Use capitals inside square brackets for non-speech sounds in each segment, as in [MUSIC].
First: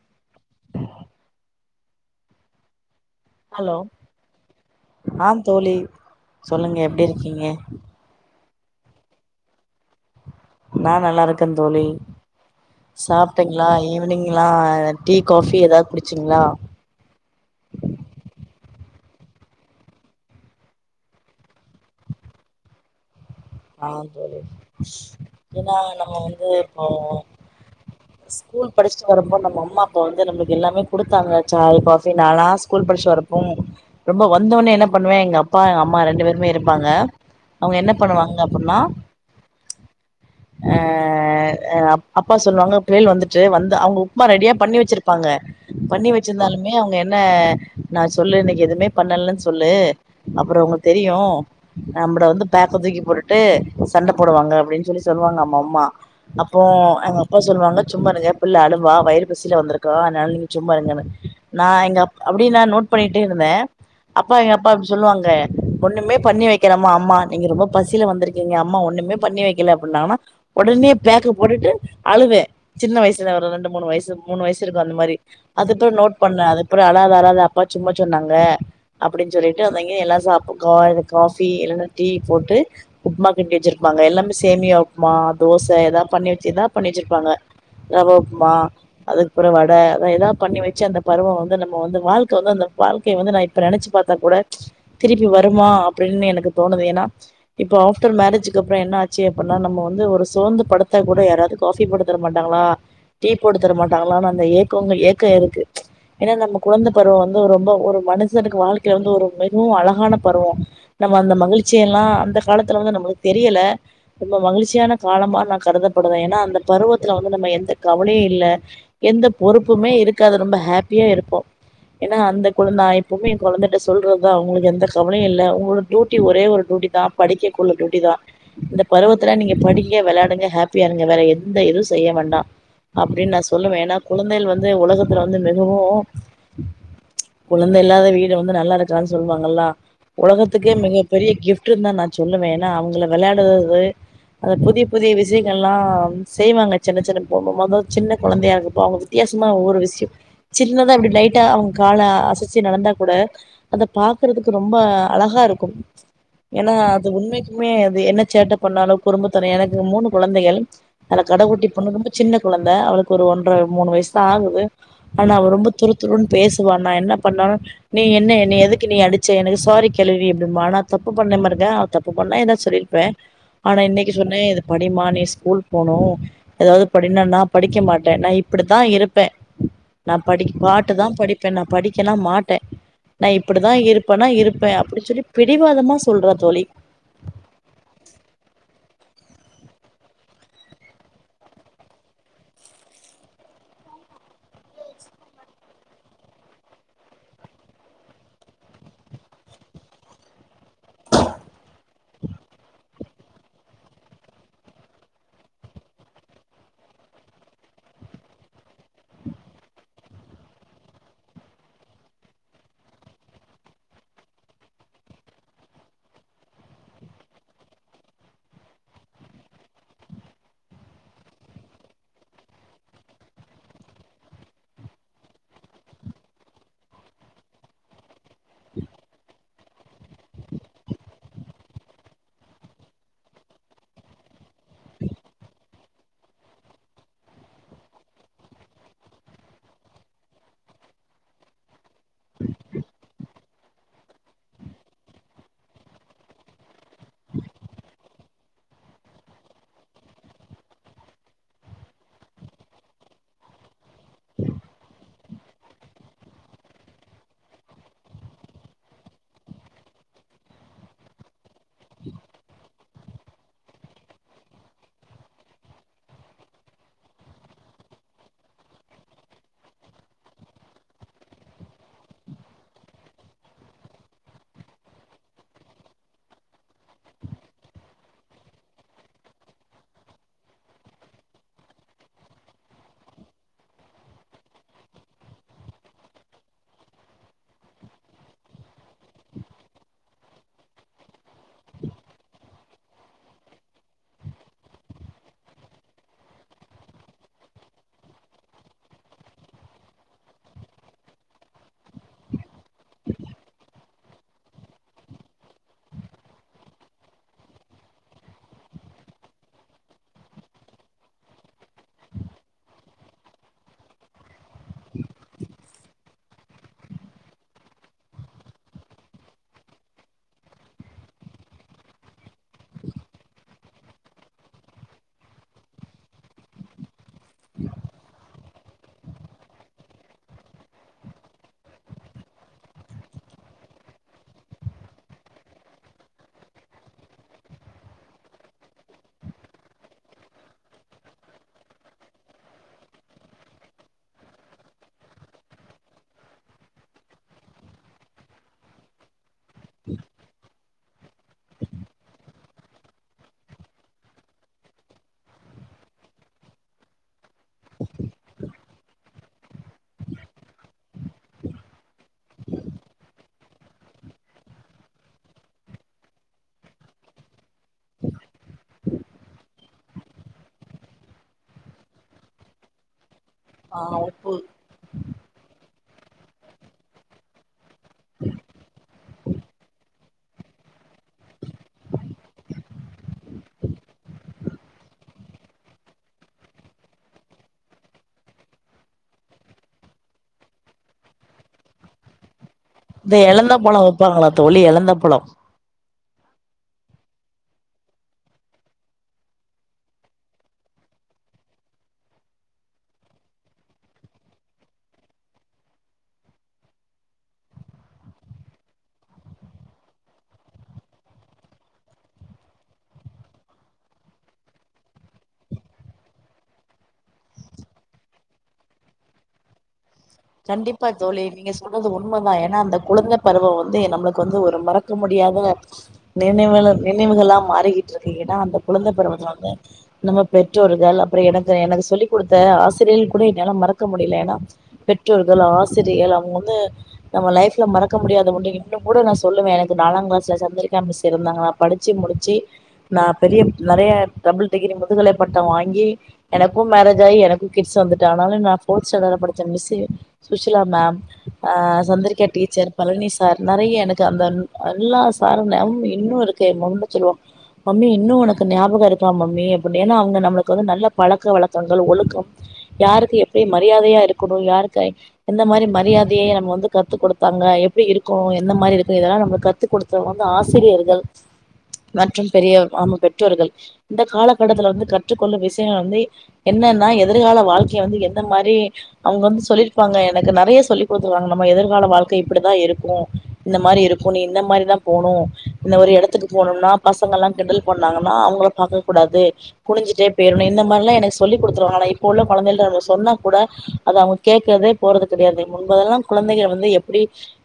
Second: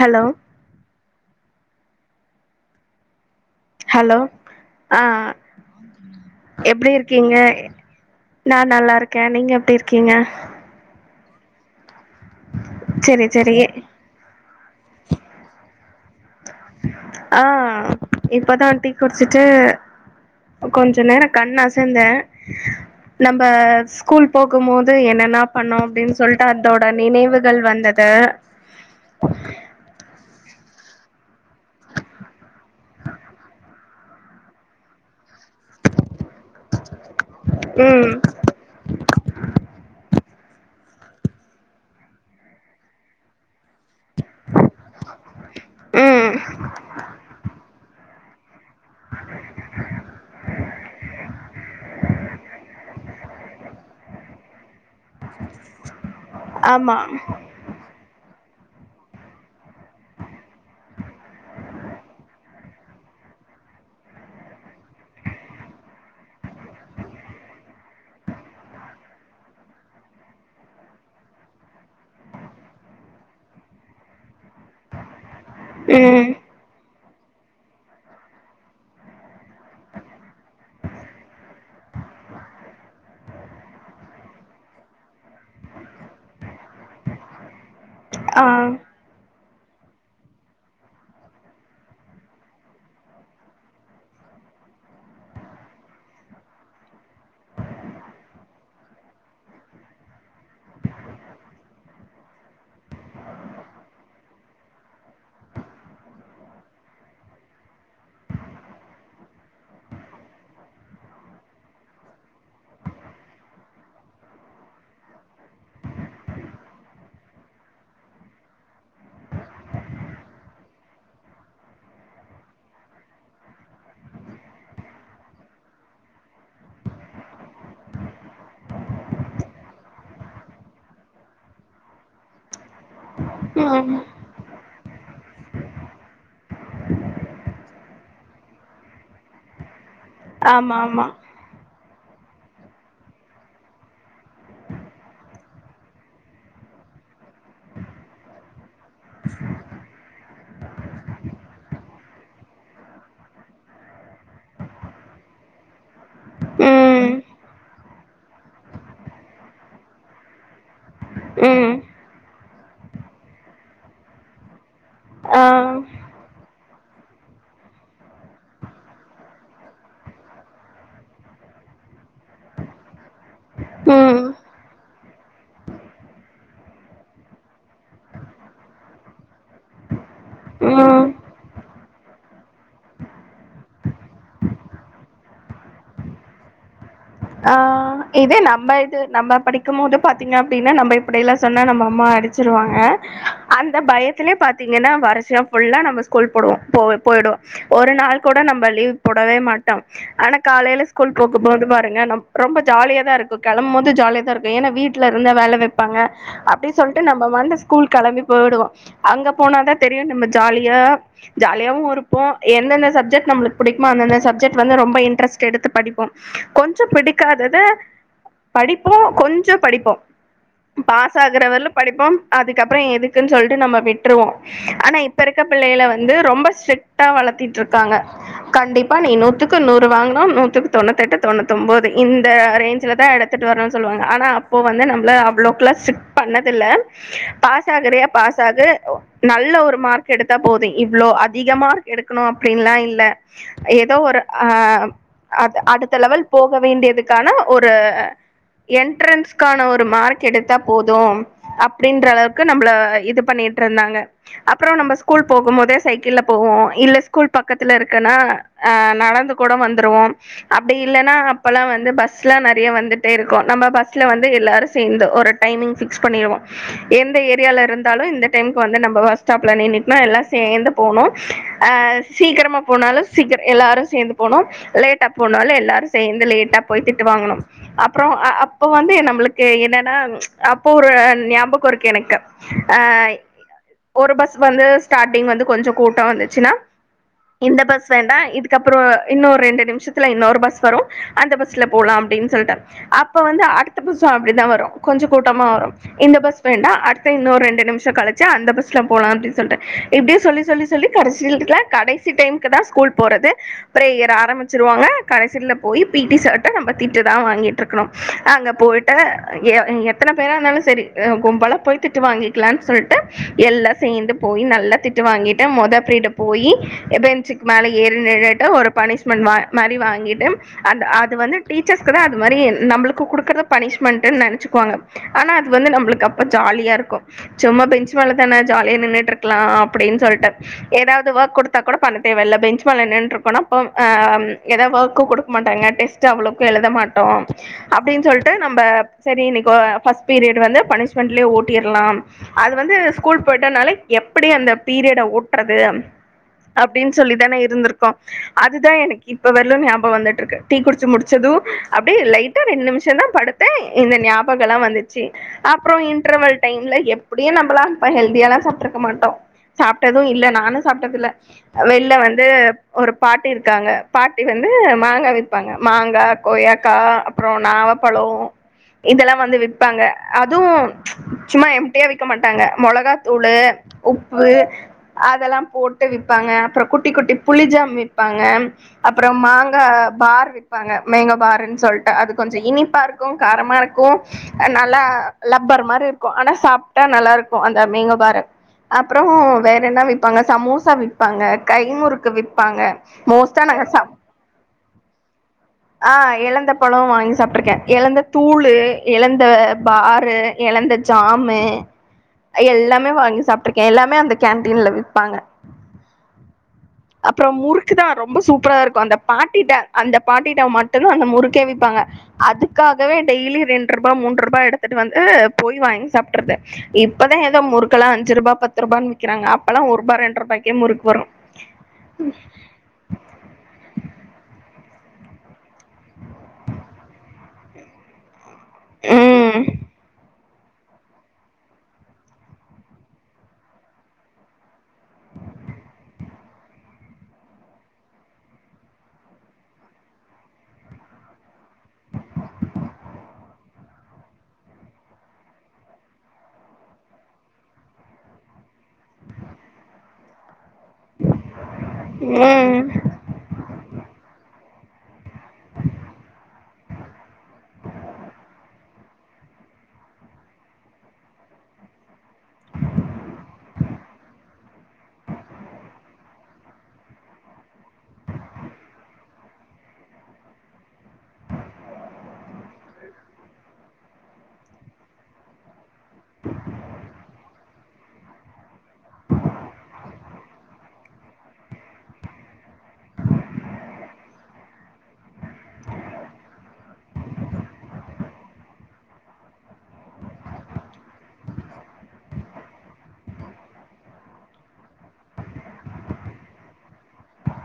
hello hello ஆ தோழி சொல்லுங்க எப்டி இருக்கீங்க நா நல்லா இருக்கேன் நீங்க எப்டி இருக்கீங்க நா நல்லா இருக்கேன் தோழி செரி செரி சாப்பட்டீங்களா ஈவினிங் எலாம் டீ காபி ஏதாவது குடிச் ஆ இப்தான் டி குடிச்சுட்டு கொஞ்சம் நேரம் கண் அசந்தேன் ஆ ஜேரி என்னென்னா பண்ணோ ஏன்னா நம்ம அப்டின்னு சொல்ட்டு வந்து அதோட இப்போ நினைவுகள் வந்தது ஸ்கூல் படிச்சுட்டு வரும்போ நம்ம அம்மா அப்ப வந்து நம்மளுக்கு எல்லாமே குடுத்தாங்க சாய் காபி நானா ஸ்கூல் படிச்சு வரப்போ ரொம்ப வந்தவனே என்ன பண்ணுவேன் எங்க அப்பா எங்க அம்மா ரெண்டு பேரும் போப்ரும் இருப்பாங்க அவங்க என்ன ம் பண்ணுவாங்க அ [INAUDIBLE] அ அப்பா சொல்லுவாங்க புள்ளையல் வந்துட்டு வந்து அவங்க உப்புமா ரெடியா பண்ணி வச்சிருக்க பாங்க பண்ணி ம் வச்சிருந்தாலுமே அவங்க என்ன ந செ சொல்லு இன்னைக்கி எதுவுமே பண்ணலனு சொல்லு அப்பறம் உங்க தெரியும் நம்ம வந்து பொக்க தூக்கி போட்டு ட்டு சண்டை போடுவாங்க அப்டின்னு சொல்லி சொல்லுவாங்க நம்ப அம்மா அப்போ ஆமா எங்க அப்பா சொல்லுவாங்க சும்மாரு புள்ளா அழுவா வயிற பசியில வந்திருக்க அதனால நீங்க சும்மா இருங்க ந எங்க அப்ப அப்டினு ந நோட் பண்ணிட்டேன் இருந்தேன் அப்பா எங்க அப்பா சொல்லுவாங்க ஒண்ணுமே பண்ணி வைக்கலம அம்மா நீங்க ரொம்ப பசி பசில வந்திருக்கீங்க அம்மா ஒண்ணுமே பண்ணி வைக்கல அப்டின்னாங்கன்னா உடனே பேக்க போட்டுட்டு அழுவேன் சின்ன வயசுல ஒரு ரெண்டு மூணு வயசு மூணு வயசு இருக்கும் அந்த மாரி அதுபறம் நோட் ம் பண்ணேன் அதுப்பறம் வராது அப்பா சும்ம சொன்னாங்க அப்டின்னு சொல்லிட்டு அங்க எல்லாம் சாப்ப கா காபி இல்லா டீ போட்டு உப்பமா கிண்டி வச்சிருப்பாங்க எல்லாமே சேமியா உப்பமா தோசை ஏதா பண்ணி வச்சிதான் பண்ணி வச்சிருப்பாங்க ஆ ரவப்மா அதுக் புறவாட அத ஏதா பண்ணி வச்சு அந்த பருவம் வந்து நம்ம வந்து வாழ்க்கை வந்து அந்த வாழ்க்கைய வந்து நான் இப்ப நினைச்சு பாத்தா கூட ச் திருப்பி வருமா அப்டின்னு எனக்கு தோணுது ஏன்னா இப்போ ஆஃப்டர் மேரேஜக்கு அப்பறம் என்ன ஆச்சு அப்டின்னா நம்ம வந்து ஒரு சோந்து படுத்தா கூட யாராவது காஃபி போட்டு தர மாட்டாங்களா டீ போட்டு தர மாட்டாங்களான்னு அந்த ஏக்கங்கள் ஏக்கம் இருக்கு ஏன்னா நம்ம குழந்த பருவம் வந்து ரொம்ப ஒரு மனுஷனுக்கு வாழ்க்கையில வந்து ஒரு மிகவும் அழகான பருவம் நம்ம அந்த மகிழ்ச்சியெல்லாம் அந்த காலத்தில் வந்து நம்பளுக்கு தெரியல ரொம்ப மகிழ்ச்சியான காலமா நான கருதப்படுவேன் ஏன்னா அந்த பருவத்தில வந்து நம்ம எந்த கவலயும் இல்ல எந்த பொறுப்புமே இருக்காது ரொம்ப ஹாப்பியா இருப்போம் ஏன்னா அந்த குழ நான எப்வுமே என் குழந்தைட்ட சொல்றதான் அவங்களுக்கு எந்த கவலயும் இல்ல உங்களோட டியூட்டி ஒரே ஒரு டியூட்டி தான் படிக்க கெள்ள டூட்டி தான் இந்த பருவத்துல நீங்க படிங்க விளையாடுங்க ஹாப்பியா இருங்க வேற எந்த இதுவும் செய்ய வேண்டாம் அப்டின்னு நான சொல்லுவன் ம் ஏன்னா குந்தைள் வந் உலகத்துல வந்து மிகவும் குழந்தை இல்லாத வீடு வந்து நல்லா இருக்கிறான்னு சொல்லுவாங்கல்லா ஆமா உலகத்துக்கே ஆமா மிகப்ப பெரிய கிஃப்ட்ந்தான் நான் சொல்லுேவேன் ஏன்னா அவங்கள விளையாடுறது அத புதிய புதிய விஷயங்ககெல்லாம் செய்வாங்க சின்ன சின்ன போகும்போத சின்ன குழந்தையா இருப்போ அவங்க வித்தியாசமா ஒவ்வொரு விஷயம் சின்னதா இப்டி லைட்டா அவங்ஜகால அசச்சு நடந்தா கூட அத பாக்குறதுக்கு ரொம்ப அழகா இருக்கும் ஏன்னா அது ம் உண்மக்குமே அது என்ன சேட்டை பண்ணாலும் குறும்பத்தன எனக்கு மூணு குழந்தைகள் அல கடஊட்டி ம் பண்ணு ரது சின்ன குழந்தை அவளுக்கு ஒரு ஒன்றரை மூணு வயசுதான் ஆகுது ஆனா ஆ அவ ரொ துருத்துருன் பேஸ் என்ன பண்ணும் நீ என்ன என்னைய எதுக்கு நீ அடிச்ச எனக்கு சாரி கேள்வி தப்பு பண்ண மாருங்க தப்பு பண்ணா ஏதா சொல்லியிருப்பே ஆனா இன்னைக்கி ம் சொன்னே இது படிம்மா நீ ஸ்கூல் போணு ஏதாவது படினா நா படிக்க மாட்டே நா இப்பிடித்தா இருப்பே நா படிக் பாட்டுதா ம் படிப்பே நா படிக்கலா மாட்டே நா இப்படிதா இருப்பேன்னா இருப்பே அப்டி சொல்லி பிடிவாதமா சொல்றா தோழி ஆ இதே நம இது நம்ம படிக்கும் போது பாத்தீங்க அப்டின்னா நம்ம இப்படிெல்லாம் சொன்னா நம்ம அம்மா அடிச்சிருவாங்க அந்த பயத்திலே பாத்தீங்கன்னா வருஷம் புல்லா நம்ம ஸ்கூல் போடுவோம் போ போயிடோம் ஒரு நாள் கூட நம்ம லீவ் போடவே மாட்டோம் ஆனா காலையில ஸ்கூல் போகும் போது ரொம்ப ஜாலிய தான் இருக்கும் கிளம்பும் போது ஜாலிய தான் இருக்கும் ஏன்னா வீட்டுல இருந்த வேல வைப்பாங்க அப்டின்னு சொல்ட்டு நம்ம வந்து ஸ்கூல் கிளம்பி போய்டுவோம் அங்க போனாதான் தெரியும் நம்ம ஜாலியா ஜாலியாவும் இருப்போம் எந்தெந்த சப்ஜெக்ட் நளுக்கு பிடிக்குமோ அந்தந்த சக்ஜெட் வந்து ரொம்ப இன்ட்ரெஸ்ட் எடுத்து படிப்போம் கொஞ்சம் பிடிக்காதத படிப்போம் கொஞ்சம் படிப்போம் பாஸ் ஆகுறவல படிப்போம் அதுக்கப்பறம் எதுக்குன்னு சொல்ட்டு நம்ம விட்டுருவோம் ஆனா இப்ப இருக்க பிள்ளைில வந்து ரொம்ப ஸ்ட்ரிக்டா வளர்த்திட்டு இருக்காங்க கண்டிப்பா நீ நூத்துக்கு நூறு வாங்கினும் நூத்துக்கு தொண்ணூத்தி எட்டு தொண்ணூத்தொம்போது இந்த ரேஞ்சல தான் எடுத்துட்டு வரணும்னு சொல்லுவாங்க ஆனா இப்போ வந்து நம்ள அவ்வளோக்ளா சிட் பண்ணதல பாஸ் ஆகுறயா பாஸ் ஆகு நல்ல ஒரு மார்க் எடுத்தா போதும் இவ்வளோ அதிகமா எடுக்கணும் அப்டின்லாம் இல்ல ஏதோ ஒரு அ அது அடுத் த்த லெவல் போக வேண்டியதுக்கான ஒரு என்ட்ரன்ஸ்கான ஒரு மார்க் எடுத்தா போதும் அப்டின்றளவுக்கு நம்மள இது பண்ணிட்டு இருந்தாங்க அப்பறம் நம்ம ஸ்கூல் போகும் போதே சைக்கிள் போவோம் இல்ல ஸ்கூல் பக்கத்துல இருக்கன்னா அ நடந்து கூட வந்துருவோம் அப்டி இல்லன்னா அப்போல்லாம் வந்து பஸ்ல நெறைய வந்துட்டே இருக்கும் நம்ம பஸ்ல வந்து எல்லாரும் சேர்ந்து ஒரு டைமிங் ஃபிக்ஸ் பண்ணிடுவோம் எந்த ஏரியால இருந்தாலும் இந்த டைமுக்கு வந்து நம்ம பஸ் ஸ்டாப்ல நீண்ணீட்னா எல்லாம் சேர்ந்து போகணும்ஹ சீக்கிரமா போனாலும் சீக்கம் எல்லாரும் சேர்ந்து போகணும் லேட்டா போனால எல்லாரும் சேர்ந்து லேட்டா போய திட்டு வாங்கணும் அப்பறம் அப்போ வந்து நம்மளுக்கு என்னன்னா அப்போ ஒரு ஞாபகம் இருக்கு எனக்குஇ ஒரு பஸ் வந்து ஸ்டார்டிங் வந்து கொஞ்சம் கூட்டம் வந்துச்சுன்னா இந்த பஸ் வேண்டாம் இதுக்கப்பறம் இன்ன ரெண்டு நிமிஷத்து த்ல இன்னொரு பஸ் வரும் அந்த பஸ்ல போலாம் அப்பனு சொல்ல அப்ப வந்து அடுத்த பஸ் அப்டி நாள் வரும் கொஞ்ச கூட்டமா வரும் இந்த பஸ் வேண்டா அடுத்த இன்னொ ரெண்டு நிமிம் கழிச்சு அந்த பஸ்ல போலான் சொல்டு இப்டியே சொல்லி சொல்லி சொல்லி கடசீல கடசி டைம்கு தான் ஸ்கூல் போறது பிரேயர் ஆரமிச்சி வாங்க கடசியில் போய் பிடி சர்ட்ட நம்ம திட்டு தான் வாங்கிட்டு இருக்கணோம் அங்க போய எத்தனை பேரா இருந்தாலும் செரி கும்பல போய் திட்டு வாங்கிக்கலாம்னு சொல்லிட்டு எல்லாம் சேர்ந்து போய் நல்லா திட்டு வாங்கிட்டு முொத பிரீட போய் பெஞ்சுக்கு மேல ஏறி நிண்டு ஒரு பனிஷ்மெண்ட் மாரி வாங்கிட்டு அந்த அது வந்து டீச்சர்ஸ்கு தான் அது மாரி நம்மளுக்கு கொடுக்குறத பனிஷ்மெண்ட்டன்னு நினைச்சுக்குவாங்க ஆனா அது வந்து நம்மளுக்கு அப்போ ஜாலியா இருக்கும் சும்ம பெஞ்ச் மேலே தானே ஜாலியாக நின்றுட்டு இருக்கலாம் அப்டின்னு சொல்லிட்டு ஏதாவது ஒர்க் கொடுத்தா கூட பண்ண தேவ இல்ல பெஞ்சு மேலே நின் இருக்கனா அப்போ ஆ எதாவது ஒர்க்க கொடுக்க மாட்டாங்க டெஸ்ட்ட் அவ்வளவுக்கும் எழுத மாட்டோம் அப்டின்னு சொல்லிட்டு நம்ம செரி இன்னைக்கி பஸ்ட் பீரியட வந்து பனிஷ்மெண்ட்லயே ஓட்டிடலாம் அது வந்து ஸ்கூல் போயிட்டனால எப்டி அந்த பீரியட ஓட்டுறது அப்டின்னு சொல்லிதானே இருந்திருக்கோம் அதுதான் எனக்கு இப்போ வரலும் ஞாபகம் வந்துட்டு இருக்கு டீ குடிச்சு முடிச்சதும் அப்டியேலட்டா ரெண்டு நிமிஷம் தான் படுத்தேன் இந்த ஞாபகம்ல்லாம் வந்துச்சு அப்பறம் இன்டர்வல் டைம்ல எப்டியும் நம்மலாம் இப்ப ஹெல்தியாலல்லாம் சாப்பட்டுருக்க மாட்டோம் சாப்பட்டதும் இல்ல நானும் சாப்பட்டத இல்ல வெளில வந்து ஒரு பாட்டு இருக்காங்க பாட்டி வந்து மாங்கா விப்பாங்க மாங்கா கொய்யாக்கா அப்பறம் நாவப்பழம் இதெல்லாம் வந்து விப்பாங்க அவும் சும்மா எம்டியா விக்க மாட்டாங்க மொளகா துளு உப்பு அதெல்லாம் போட்டு விறப்பாங்க அப்பறம் குட்டி குட்டி புளிஜாம் விற்பாங்க அப்பறம் மாங்கா பார் விப்பாங்க மேங்கோ பருன்னு சொல்லிட்டு அது கொஞ்சம் இனிப்பா இருக்கும் காரமா இருக்கும் நல்லா லப்பர் மாரி இருக்கும் ஆனா சாப்பிட்டா நல்லா இருக்கும் அந்த மேங்கோ பரு அப்பறம் வேற என்ன விற்பாங்க சமோசா விற்பாங்க கைமுறுக்கு விப்பாங்க ந்த மோஸ்ட்டா எழுந்த நாங்க பழம் வைப்பாங்களா தோழி எழந்த பழம் ஆஹ எழந்த பழம் வாங்கி சாப்பிட்ருக்கேன் எழந்த தூள் எழந்த பாரு எழந்த ஜாமு எல்லாமே வாங்கி சாப்பிட்டுருக்கே எல்லாமே அந்த கேன்டீன்ல விப்பாங்க அப்புறம் முறுக்குதான் ரொம்ப சூப்பரா இருக்கும் அந்த பாட்டிட்ட அந்த பாட்டிட்ட மட்டு்தா அந்த முறுக்கே விப்பாங்க அதுக்காகவே டெய்லி ரெண்டு ரூபா மூன்று ரூபா எடுத்துட்டு வந்து போய் வாங்கி சாப்பிடுறது இப்பதான் ஏதோ முறுக்கெல்லாம் அஞ்சு ரூபா பத்து ரூபான்னு விறக்கிறாங்க அப்பெல்லாம் ஒரு ரூபா ரெ கண்டிப்பா தோழி நீங்க சொல்து உண்மதா ஏன்னா அந்த குழந்த பருவம் வந்து நம்மளுக்கு வந்து ஒரு மறக்க முடியாத நினைவு நினைவுகளா மாறிக்கிட்டு இருக்க அந்த குழந்த பருவத்துல ம் வந்து நம்ம பெற்றோர்கள் அப்புறம் எனக்கு எனக்கு சொல்லிக் கொடுத்த ஆசிரியர்கள் கூட என்னால மறக்க முடியல ஏன்னா பெற்றோர்கள் ஆசிரியர்கள் அவங்க வந்து நம்ம லைஃப்ல மறக்க முடியாத ஒன்று இன்னும் கூட நா சொல்லுவே எனக்கு நாலாம் கிளாஸ்ல சந்திரிக்கா மிஸ் இருந்தாங்க நா படிச்சு முடிச்சு நா பெரிய நெறைய டபுள் டிகிரி முதுகலை பட்டம் வாங்கி எனக்கும் மேரேஜ் ஆகி எனக்கும் கிட்ஸ் வந்துட்டு ஆனாலும் நா போர்த் ஸ்டாண்டர்ல்ல படிச்ச மிஸ் சுசீலா மேம் ஹ சந்திரிக்கா ம் டீச்சர் பழனி சார் நெறைய எனக்கு அந்த எல்லா சாரும் மேமும் இன்னும் இருக்கு நல்லா சொல்லுவாங்க மம்மி இன்னும் உனக்கு ஞாபகம் இருக்கான் மம்மி அப்படினு அவங்க நம்மளுக்கு வந்து நல்ல பழக்க வழக்கங்கள் ஒழுக்கம் யாருக்கு எப்படி மரியாதையா இருக்கணும் யாருக்கு எந்த மாரி மரியாதையை நம்ம வந்து கத்து கொடுத்தாங்க எப்படி இருக்கோம் எந்த மாரி இருக்கும் இதெலாம் நம்ம கத்துக் கொடுத்தவங்க ஆசிரியர்கள் மற்றும் பெரிய நம பெற்றோர்கள் இந்த காலகட்டத்துல வந்து கற்றுக்கொள்ளும் விஷயங்கள் வந்து என்னன்னா எதிர்கால வாழ்க்கையை வந்து எந்த மாரி அவங்க வந்து சொல்லி ப்பாங்க எனக்கு நிறைய சொல்லி் கொடுத்துருக்காங்க நம்ம எதிர்கால வாழ்கை இப்படிதா இருக்கும் இந்த மாரி இருக்கும் நீ இந்த மாரிதா போணும் இந்த ஒரு இடத்துக்கு போகனும்னா பசங்க எல்லாம் கிண்டல் பண்ணாங்கன்னா அவங்கள பார்க்க கூடாது குனஞ்சிட்டே போயிரணும் இந்த மாரி எல்லாம் எனக்கு சொல்லி கொடுத்துருவாங்க இப்ப உள்ள குழந்தை சொன்னா கூட அத அவங்க கே இருக்கிறதே போறது கிடையாது முன்பதெல்லாம் குழந்தங்க வந்து எப்படி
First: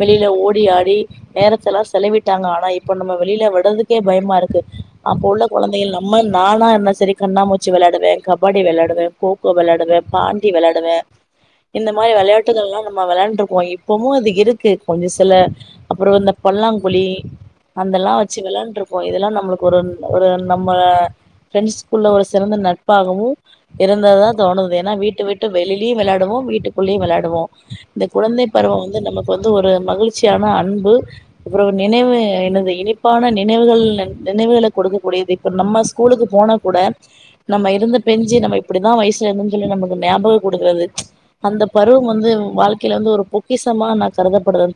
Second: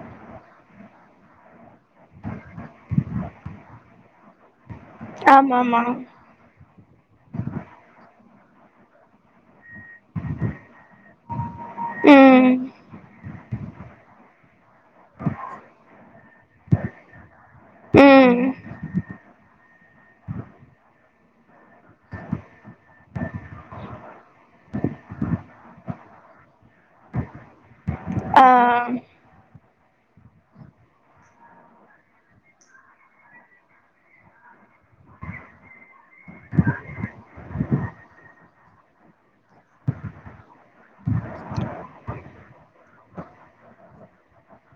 வெளியில ஓடி ஆடி நேரத்த எல்லாம் செலவிட்டாங்க ஆனா இப்ப நம்ம வெளியில விடுறதுக்கே பயமா இருக்கு அப்ப உள்ள ஆமா ஆமா குழந்தைகள் நம்ம நானா என்ன சரி கண்ணாமூச்சி விளையாடுவே கபாடி விளையாடுவே கோக்கோ விளையாடுவே பாண்டி விளையாடுவே இந்த மாதிரி ம் விளையாட்டுகலாம் நம்ம விளாண்டுபோம் பொமூ அது இருக்கு கொஞ்சம் சில அப்புறம் வந்து பல்லாங்குழி அந்தெல்லாம் வச்சு ம் விளாண்டு இருப்போம் இதெல்லாம் நம்மளுக்கு ஒரு நம்ம இதெல்லாம் நம்மளுக்கு ஒரு ஒரு நம்ம பிரெண்ட்ஸ் ஸ்கூல்ல ஒரு சிறந்த நட்பாகவும் இருந்தது தா தோணுது ஏன்னா வீட்ட விட்டு வெளியிலையும் விளையாடுவோ வீட்டு வீட்டுக்குள்ளயும் விளையாடுவோம் இந்த குழந்தை பருவம் ஆஹ் வந்து நமக்கு வந்து ஒரு மகிழ்ச்சியான அன்பு நினைவு எனது இனிப்பான நினைவுகள் நினைவுகளை கொடுக்கக்கூடியது இப்ப நம்ம ஸ்கூலுக்கு போனா கூட நம்ம இருந்த பெஞ்சி நம்ம இப்படிதா வயசுல இருந்தோம்னு சொல்லி நமக்கு ஞாபகம் கொடுக்கிறது கொடுக்குறது அந்த பருவம் வந்து வாழ்க்கையில வந்து ஒரு பொக்கிசமா கருதப்படுரது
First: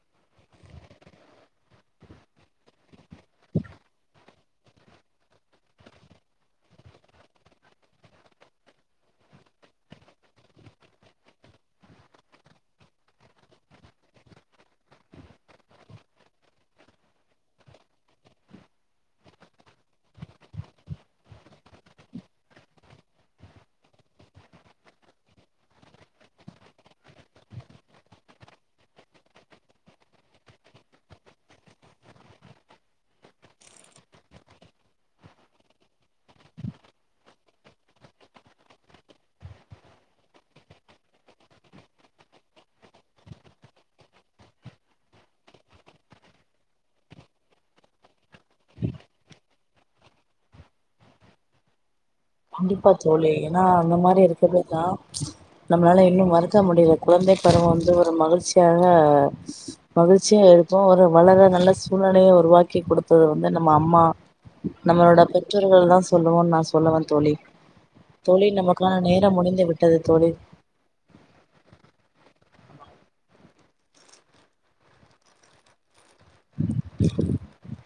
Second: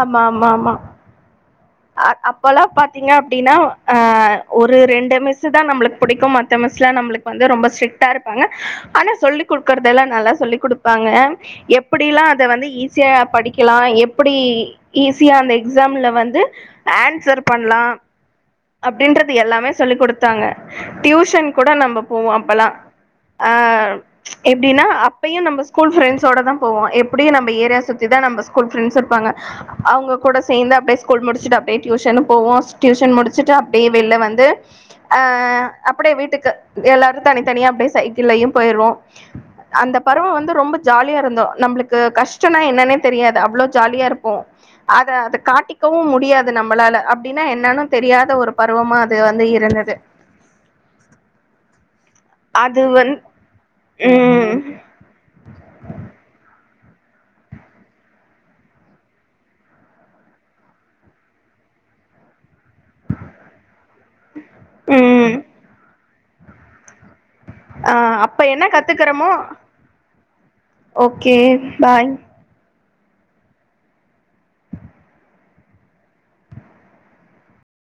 ஆமா ஆமா ஆமா அப்போலாம் பாத்தீங்கனா அப்படின்னா ஆஹ ஒரு ரெண்டு மிஸ் தா நம்மளுக்கு பிடிக்கும் மத்த மிஸ்லாம் நம்மளுக்கு வந்து ரொம்ப ஸ்ட்ரிக்டா இருப்பாங்க ஆனா சொல்லி குடுக்கறது எல்லாம் நல்லா சொல்லி் கொடுப்பாங்க எப்படி எல்லாம் அத வந்து ஈஸியா படி கிலாம் எப்படி ஈஸியா அந்த எக்ஸாம்ல வந்து ஆன்சர் பண்ணலாம் அப்படின்றது எல்லாமே சொல்ல் கொடுத்தாங்க டியூஷன் கூட நம்ம போவோம் அப்பல்லாம் அஹ எப்படின்னா அப்பயும் நம்ம ஸ்கூல் ரெண்ட்ஸோட தா போவோம் எப்படியும் நம்ம ஏரியா சுத்தி தா நம்ம ஸ்கூல் பிரண்ட்ஸ் இருப்பாங்க அவங்க கூட சேர்ந்து அப்படியே ஸ்கூல் முடிச்சட்டு அப்படியே டியூசும் போவோம் டியூஷன் முடிச்சட்டு அப்படியே வெளில வந்து அஹ அப்படியே வீட்டுக்கு எல்லாரும் தனித்தனியா அப்படியே சைக்கிலையும் போயிருவோம் அந்த பருவம் வந்து ரொம்ப ஜாலியா இருந்தோம் நம்மளுக்கு கஷ்டம்னா என்னானே தெரியாது அவ்வளவு ஜாலியா இருப்போம் அத அதை காட்டிக்கவும் முடியாது நம்மளால அப்படின்னா என்னானு தெரியாத ஒரு பருவமா அது வந்து இருந்தது அது கண்டிப்பா வந் தோழி ஏன்னா அந்த மாதிரி ம் இருக்கவேதா நம்மளால இன்னும் மறக்க எடுத்த முடிவு குழந்தை பருவம் வந்து ஒரு மகிழ்ச்சியாக மகிழ்ச்சியாக இருக்கும் ஒரு வளர நல்ல சூழ்நிலைய உருவாக்கி சொல்லி கொடுத்தது வந்து நம்ம அம்மா நம்மளோட ம் பெற்றோர்கள் தான் சொல்லவோம் நா சொல்ல வந் தோழி ஆ அப்ப என்ன கத்துக்குறோமோ நேரம் முடிந்து விட்டது தோழி ஓகே பாய் [INAUDIBLE]